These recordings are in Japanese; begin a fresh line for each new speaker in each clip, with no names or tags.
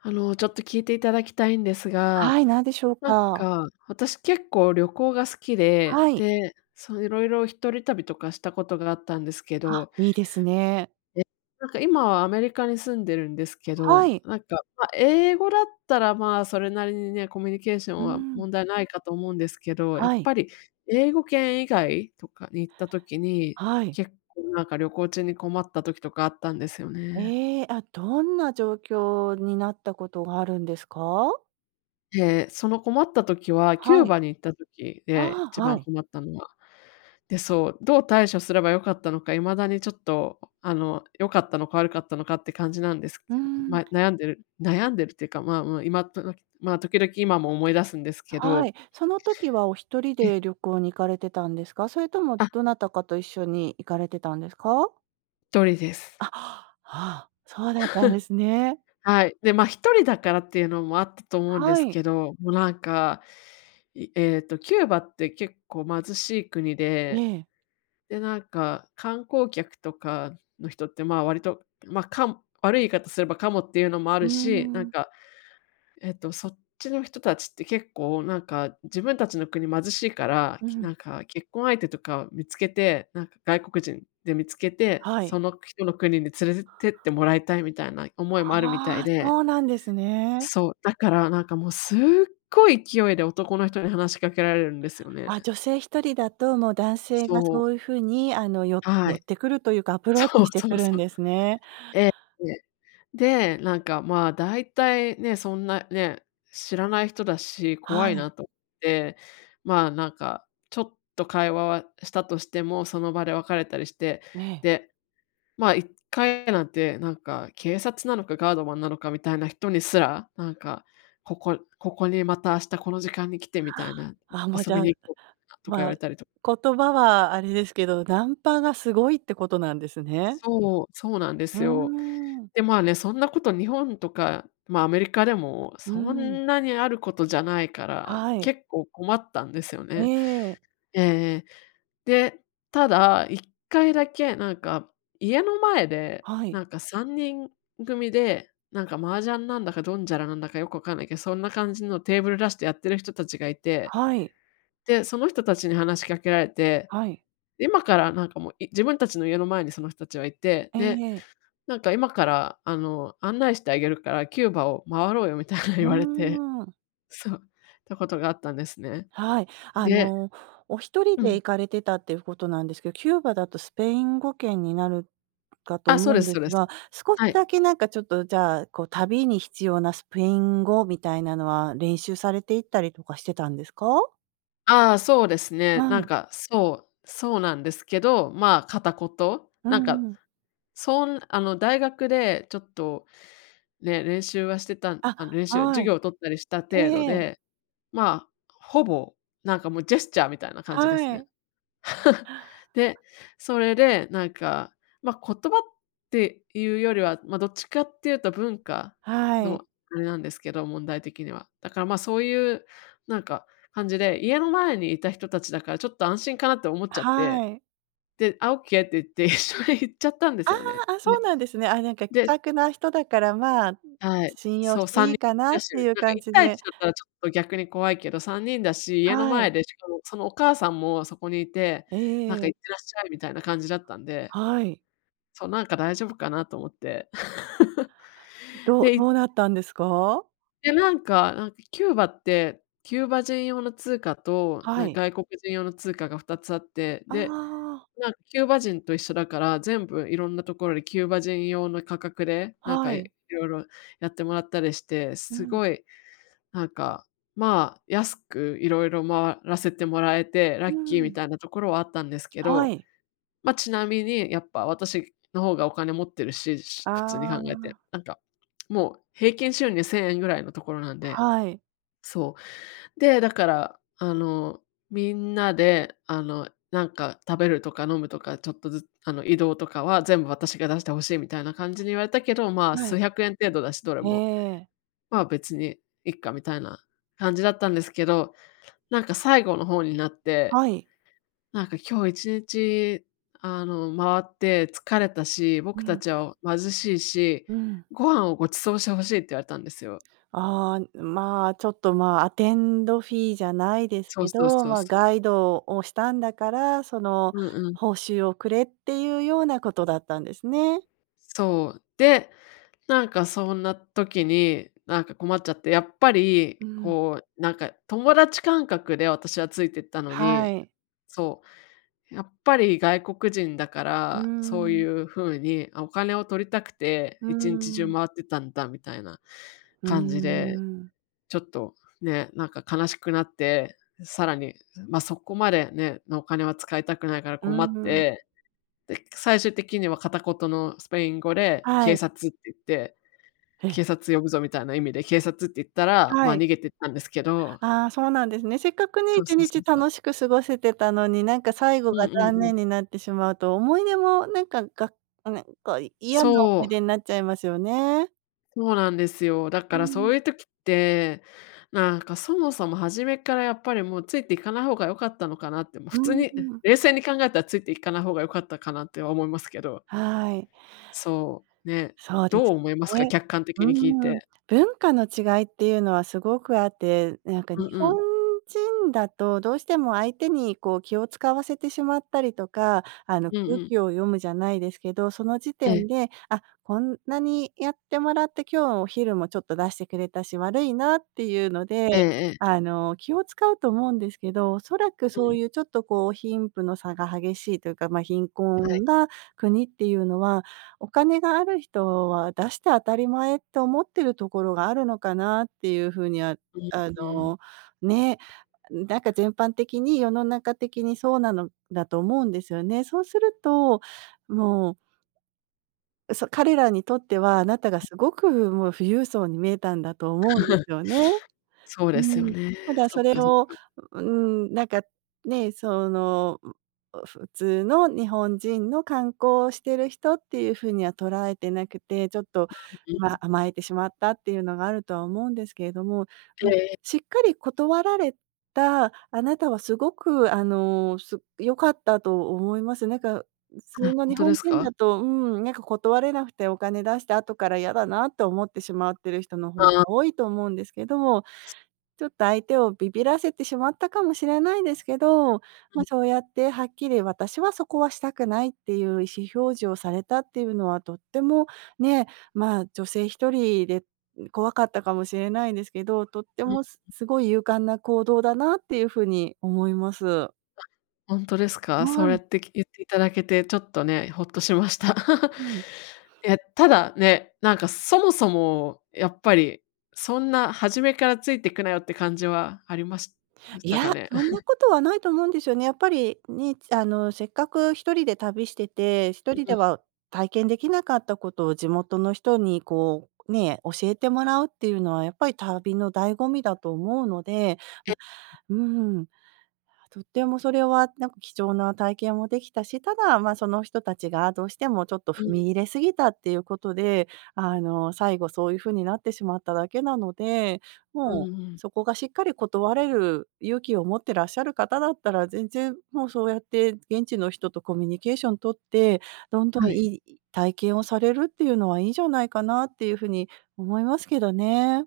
あの、ちょっと聞いていただきたいんです
は
が、
い、何でしょう
なん
か。
か私結構旅行が好きで、
はい。
で、そのいろいろ一人旅とかしたことがあったんですけ
あ、
ど。
いいですね。
え、なんか今はアメリカに住んでるんですけ
は
ど、
い。
なんか、ま、英語だったら、まあ、それなりにね、コミュニケーショ
う
ン
ー
は
ん。
問題ないかと思うんですけど、やっ
はい。
ぱり英語圏以外とかに行った時に、
はい。
結構なんか旅行中に困った時とかあったんですよね。
え、あ、どんな状況になったことがあるんですか？
て、その困った時はキ
は
ュー
い。
バに行った時で、
ああ、
一
は
番
い。
困ったのは。で、そう、どう対処すれば良かったのか、未だにちょっとあの、良かったのか悪かったのかって感じなんです
うー
けど。
ん。
まあ、悩んでる悩んでるっていうか、まあ、もう今となまあ、時々今も思い出すんですけ
は
ど。
い。その時はお一人
ええ。
で旅行に行かれてたんですか？それとも
あ。
どなたかと一緒に行かれてたんですか？
とりで
あ、
す。
ああ、そうだったんで すね。
はい、で、ま、一人だからっていうのもあったと思うんで
は
す
い。
けど、も、なんか、いえっとキューバって結構貧しい国で、
ね。
で、なんか観光客とかの人って、まあ、割とまあ、かむ悪い言い方すればカモっていうのもあ
うー
るし、なん
ん。
かえっと、そっちの人たちって結構なんか自分たちの国貧しいから、
う
き
ん。
なんか結婚相手とかを見つけて、なんか外国人で見つけて、
はい。
そのく人の国に連れでてってもらいたいみたいな思いもあるみたい
ああ、
で
そうなんですね。
そう、だからなんか、もうすっごい勢いで男の人に話しかけられるんですよ
あ、
ね。
女性一人だと、もう男性が
そう。
そういうふうにあの、よ
は
寄っ
い。
てくるというか、アプロー
そ
チ
う
して
そ
く
う
るん
そう。
ですね。
え、ええ。で、なんか、まあ、だいたいね、そんな、ね、知らない人だし、怖
は
い
い。
なと、で、まあ、なんかちょっと会話はしたとしても、その場で別れたりして、
ええ。
で、まあ一回なんてなんか警察なのかガードマンなのかみたいな人にすら、なんか「ここここにまた明日この時間に来て」みた
は
いな、
あ、あ、もうじ
「遊び
ゃあ、
に行こう」とか言わ
まあ、
れたりと。
言葉はあれですけど、ナンパがすごいってことなんですね。
そう、そうなんで
うー
すよ。
ん。
で、まあね、そんなこと日本とか、まあ、アメリカでも
うー
そ
ん。
んなにあることじゃないから、
はい。
結構困ったんですよ
え
ね。
え。
ええええ、で、ただ一回だけなんか家の前で
はい。
なんか3人組で、なんか麻雀なんだかドンジャラなんだか、よくわかんないけど、そんな感じのテーブル出してやってる人たちがいて、
はい。
で、その人たちに話しかけられて、
はい。
今からなんかもう、い自分たちの家の前にその人たちがいて、
え
で、
え。
なんか「今から、あの、案内してあげるからキューバを回ろうよ」みたいに
う
言われて、
ーん。
そう、たことがあったんですね。
はい。あ
で
の、お一人
う
で
ん。
行かれてたっていうことなんですけど、キューバだとスペイン語圏になるかと
あ、そう
思う
で
ん
す
で
そう
す
です。
が、少し
は
だ
い。
けなんかちょっと、じゃあ、こう旅に必要なスペイン語みたいなのは、練習されていったりとかしてたんですか？
ああ、そうですね。
は
なん
い。
かそう、そうなんですけど、まあ片言？
う
なんか、
んうん。
そんあの大学でちょっとね、練習はしてた
あ、
あの、練習は
は
授業を取ったりした
い。
程度
ええ。
で、まあ、ほぼ、なんか、もうジェスチャーみたいな感じです
は
ね。
い。
で、それでなんか、まあ、言葉っていうよりは、まあ、どっちかっていうと文化
はい。
のあれなんですけど、問題的には。だから、まあ、そういうなんか、感じで、家の前にいた人たちだからちょっと安心かなって思っちゃって。
はい。
で「あ、オッケーって言って」一緒に行っちゃったんで
あ
すよね。
あ、あ、そう
で、
なんですね。あ、なんか気
で
さくな人だから、まあ、
はい、
信用
そ
し
う、
て
さん
い
にん
いかな
だ
っ
しゅ、
ていう
なんか
感
一
じ
対
で。
一だったらちょっと逆に怖いけど、3人だし、家の
はい。
前でしかも、そのお母さんもそこにいて、なん
え
か
え。
行ってらっしゃいみたいな感じだったんで。
はい。
そう、なんか大丈夫かなと思って。
うどど
で
うなったんですか？
で、なんかなんかキューバって、キューバ人用の通貨と
は
なん
い。
外国人用の通貨が2つあって、
あ
で、
あ。
なんキューバ人と一緒だから、全部いろんなところでキューバ人用の価格で、なん
は
か色
い。
々やってもらったりして、
う
す
ん。
ごいなんか、まあ、安くいろいろ回らせてもらえて、ラ
う
ッキーみ
ん。
たいなところはあったんですけ
は
ど、
い。
ま、ちなみにやっぱ、私の方がお金持ってるし、普通に
あ
考え
あ。
て、なんかもう平均収入¥1000ぐらいのところなんで
はい。
そう、で、だからあの、みんなであの、なんか食べるとか飲むとかちょっとずつ、あの、移動とかは全部私が出して欲しいみたいな感じに言われたけど、まあ、
は
数
い。
百円程度だし、どれ
え
も。
え。
まあ、別にいっかみたいな感じだったんですけど、なんか最後の方になって、
はい。
なんか「今日一日、あの、回って疲れたし、
う
僕た
ん。
ちは貧しいし、
うん。
ご飯をご馳走して欲しい」って言われたんですよ。
ああ、まあ、ちょっとまあ、アテンドフィーじゃないです
そ
け
うそう
ど、
そう
まあ、
そう。
ガイドをしたんだから、その
うんうん。
報酬をくれっていうようなことだったんですね。
そう、で、なんかそんな時になんか困っちゃって、やっぱり
うん。
こうなんか友達感覚で私はついてったの
は
に
い。
そう。やっぱり外国人だか
う
ら、そうい
ん。
う風にお金を取りたくて
う
1日中
ん。
回ってたんだみたいな
うー
感じで、
ん。
ちょっとね、なんか悲しくなって、さらに、ま、そこまでね、のお金は使いたくないから
うー
困っ
ん。
て、で、最終的には片言のスペイン語で
は
警
い。
察って言って。
え。
警察呼ぶぞみたいな意味で警察って言ったら、ま、
はい。
逃げてったんですけど。
あ、そうなんですね。せっかくね、い
そう
ち
そう
に
そ
ち
うそう。
楽しく過ごせてたのに、なんか最後
う
が
んうん
残
うん。
念になってしまうと、思い出もなんか、がなんかこう嫌な
そ
思い
う。
出になっちゃいますよね。
そうなんですよ。だか
う
らそ
ん。
ういう時って、なんかそもそも初めっからやっぱりもうついて行かない方が良かったのかなって、ま、
う
普通
ー
に
ん。
冷静に考えたらついていかない方が良かったかなっては思いますけど。
はい。
そう、ね、
そうで
ど
す
う思いますか、
ね。
客観
う
的に聞い
ーん。
て。
文化の違いっていうのはすごくあって、なんか日
うんう
本
ん。
人だとどうしても相手にこう気を使わせてしまったりとか、あの
うん
空
うん。
気を読むじゃないですけど、その時
ええ。
点で、あ、こんなにやってもらって今日はお昼もちょっと出してくれたし、悪いなっていうので、
ええ。
あの、気を使うと思うんですけど、おそらく
う
そう
ん。
いうちょっとこう貧富の差が激しいというか、ま、貧
はい。
困な国っていうのは、お金がある人は出して当たり前って思ってるところがあるのかなっていうふうには、
うん
あ
うん。
の、ね、なんか全般的に世の中的にそうなのだと思うんですよね。そうすると、もうそ、彼らにとっては、あなたがすごくもう富裕層に見えたんだと思うんで すよね。
そう
う
ですよ
ん、
ね。
ただ
そ
そ
っ
れ
かそっ
を、
か。
うーん、なんかね、その、ん、う、普通の日本人の観光をしている人っていうふうには捉えてなくて、ちょっと、
う
ま、
ん。
甘えてしまったっていうのがあるとは思うんですけれども、
で。
しっかり断られたあなたはすごくあの、す良かったと思います。なんか、ん、普通
あ、
の
本
日
当で
本
す
人
か？
だと、うん、なんか断れなくてお金出した後から嫌だなと思ってしまってる人の方が
あ。
多いと思うんですけど、ちょっと相手をビビらせてしまったかもしれないですけど、
う
ま、
ん。
そうやってはっきり私はそこはしたくないっていう意思表示をされたっていうのはとっても、ね、まあ女性1人で、ん、怖かったかもしれないですけど、とって
うん。
もすすごい勇敢な行動だなっていうふうに思います。
あ、ほんとですか？そ
は
うや
い。
って、き言っていただけてちょっとね、ホッとしました。
うん。
え、ただね、なんか、そもそもやっぱりそんな初めから付いてくなよって感じはありまし
い
た
や、
かね。
そんな ことはないと思うんですよね。やっぱり、ね、あの、せっかく一人で旅してて、一
う
人
う
で
ん。
は体験できなかったことを地元の人にこう、ね、教えてもらうっていうのはやっぱり旅の醍醐味だと思うので、
え。
ま、うーん、とってもそれはなんか貴重な体験もできたし、ただ、ま、その人たちがどうしても、ちょっと
う
踏
ん。
み入れすぎたっていうことで、あの、最後そういうふうになってしまっただけなので、
うん
もう
うん。
そこが、しっかり断れる勇気を持ってらっしゃる方だったら、全然もうそうやって、現地の人とコミュニケーション取って、どんどん
は
い
い。
い体験をされるっていうのは、いいんじゃないかなっていうふうに思いますけどね。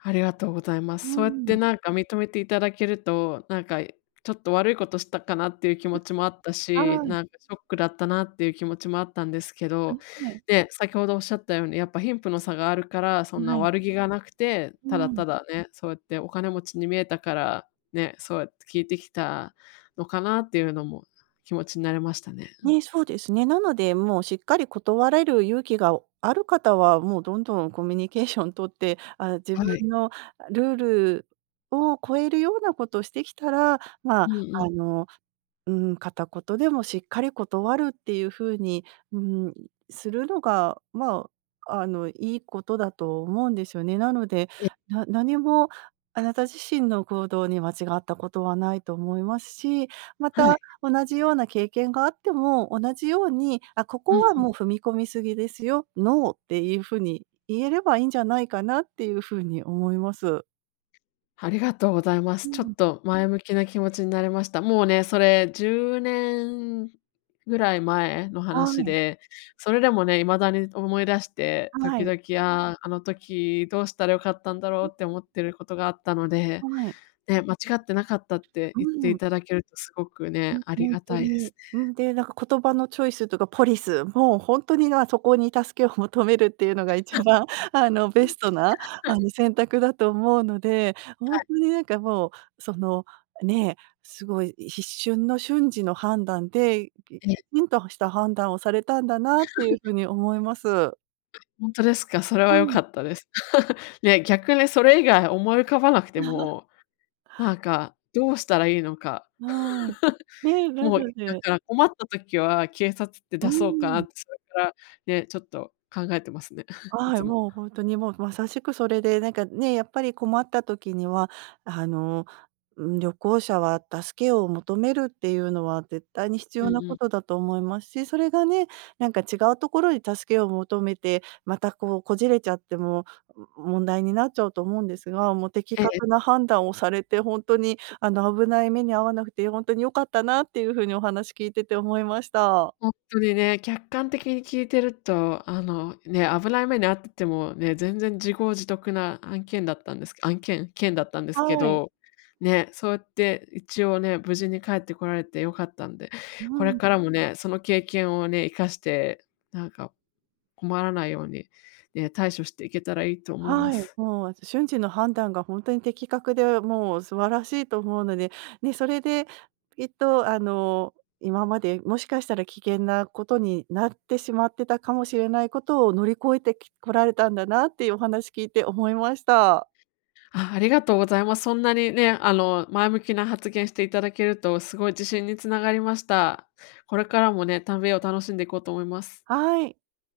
ありがとうございま
うー
す。そうやって
ん。
なんか認めていただけると、なんかちょっと悪いことしたかなっていう気持
[unintelligible]
ちもあったし、
はい。
なんかショックだったなっていう気持ちもあったんですけ
あ、
ど、
はい。
で、先ほどおっしゃったようにやっぱ貧富の差があるから、そん
は
な
い。
悪気がなくて、
う
ただ
ん。
ただね、そうやってお金持ちに見えたから、ね、そうやって聞いてきたのかなっていうのも気持ちになれましたね、うん。
ね、そうですね。なのでもうしっかり断れる勇気がある方は、もうどんどんコミュニケーション取って、あ、自
は
分
い。
のルールを超えるようなことしてきたら、
う
ま、
んう
あ
ん。
の、うーん、片言でもしっかり断るっていうふうに、うーん、するのが、まあ、あの、いいことだと思うんですよね。なので、
ええ。
な何もあなた自身の行動に間違ったことはないと思いますし、ま
は
た、
い。
同じような経験があっても、同じように「あ、こ
う
こ
ん
は
うん。
もう踏み込み過ぎですよ、ノー」っていうふうに、言えればいいんじゃないかなっていうふうに思います。
ありがとうございま
う
す。ちょ
ん。
っと、前向きな気持ちになれました。もうね、それ10年ぐらい前の
は
話
い。
で、それでもね、未だに思い出して、
は
時
い。
々、ああ、あの時どうしたら良かったんだ
う
ろう
ん。
って、思ってることがあったので、
はい。
ね、間違ってなかったって
う
言ってい
ん。
ただけると、すごくね、
うん、
あり
ほん
が
と
たいです
に。う
ね。
ん、で、なんか言葉のチョイスとかポリスも、ほんとに、なあ、そこに助けを求めるっていうのが一番、あのベストなあの、選択だと思うので、ほ
は
ん
い。
とになんか、もうそのね、すごい一瞬の、瞬時の判断で、ぎき
ええ。
ちんとした判断をされたんだなっていう 風に思います。
本当ですか？それ
う
は良
ん。
かったです。いや、逆にそれ以外思い浮かばなくて も、なんかどうしたらいいのか。
はい、ね。な
もう、
の
だ
で
から困った時は警察って
う
だそうかなっ
ん。
てそれからね、ちょっと考えてますね。い
は
つ
い、
も。
もうほんとにもう、まさしくそれでなんかね、やっぱり困った時には、あの、ん、旅行者は助けを求めるっていうのは、絶対に必
うん
要な
う
こ
ん。
とだと思いますし、それがね、なんか違うところに助けを求めて、またこう、こじれちゃっても、も問題になっちゃうと思うんですが、もう的
ええ。
確な判断をされて、ほんとに、あの危ない目に遭わなくてほんとに良かったなっていう風にお話聞いてて思いました。
ほんとにね、客観的に聞いてると、あのね、危ない目に遭っててもね、全然、自業自得な案件だったんですけ案件件だったんですけ
はい。
ど、ね、そうって一応ね、無事に帰ってこられて良かったんで、こ
う
れ
ん。
からもね、その経験をね、活かして、なんか困らないようにね、対処していけたらいいと思いま
はい、
す。
もう瞬時の判断が、ほんとに的確でもう素晴らしいと思うので、ね、それできっと、あの今まで、もしかしたら危険なことになってしまってたかもしれないことを、乗り越えてきこられたんだなっていうお話聞いて思いました。
あ、ありがとうございます。そんなにね、あの、前向きな発言していただけると、すごい自信につながりました。これからもね、旅を楽しんでこうと思います。
はい。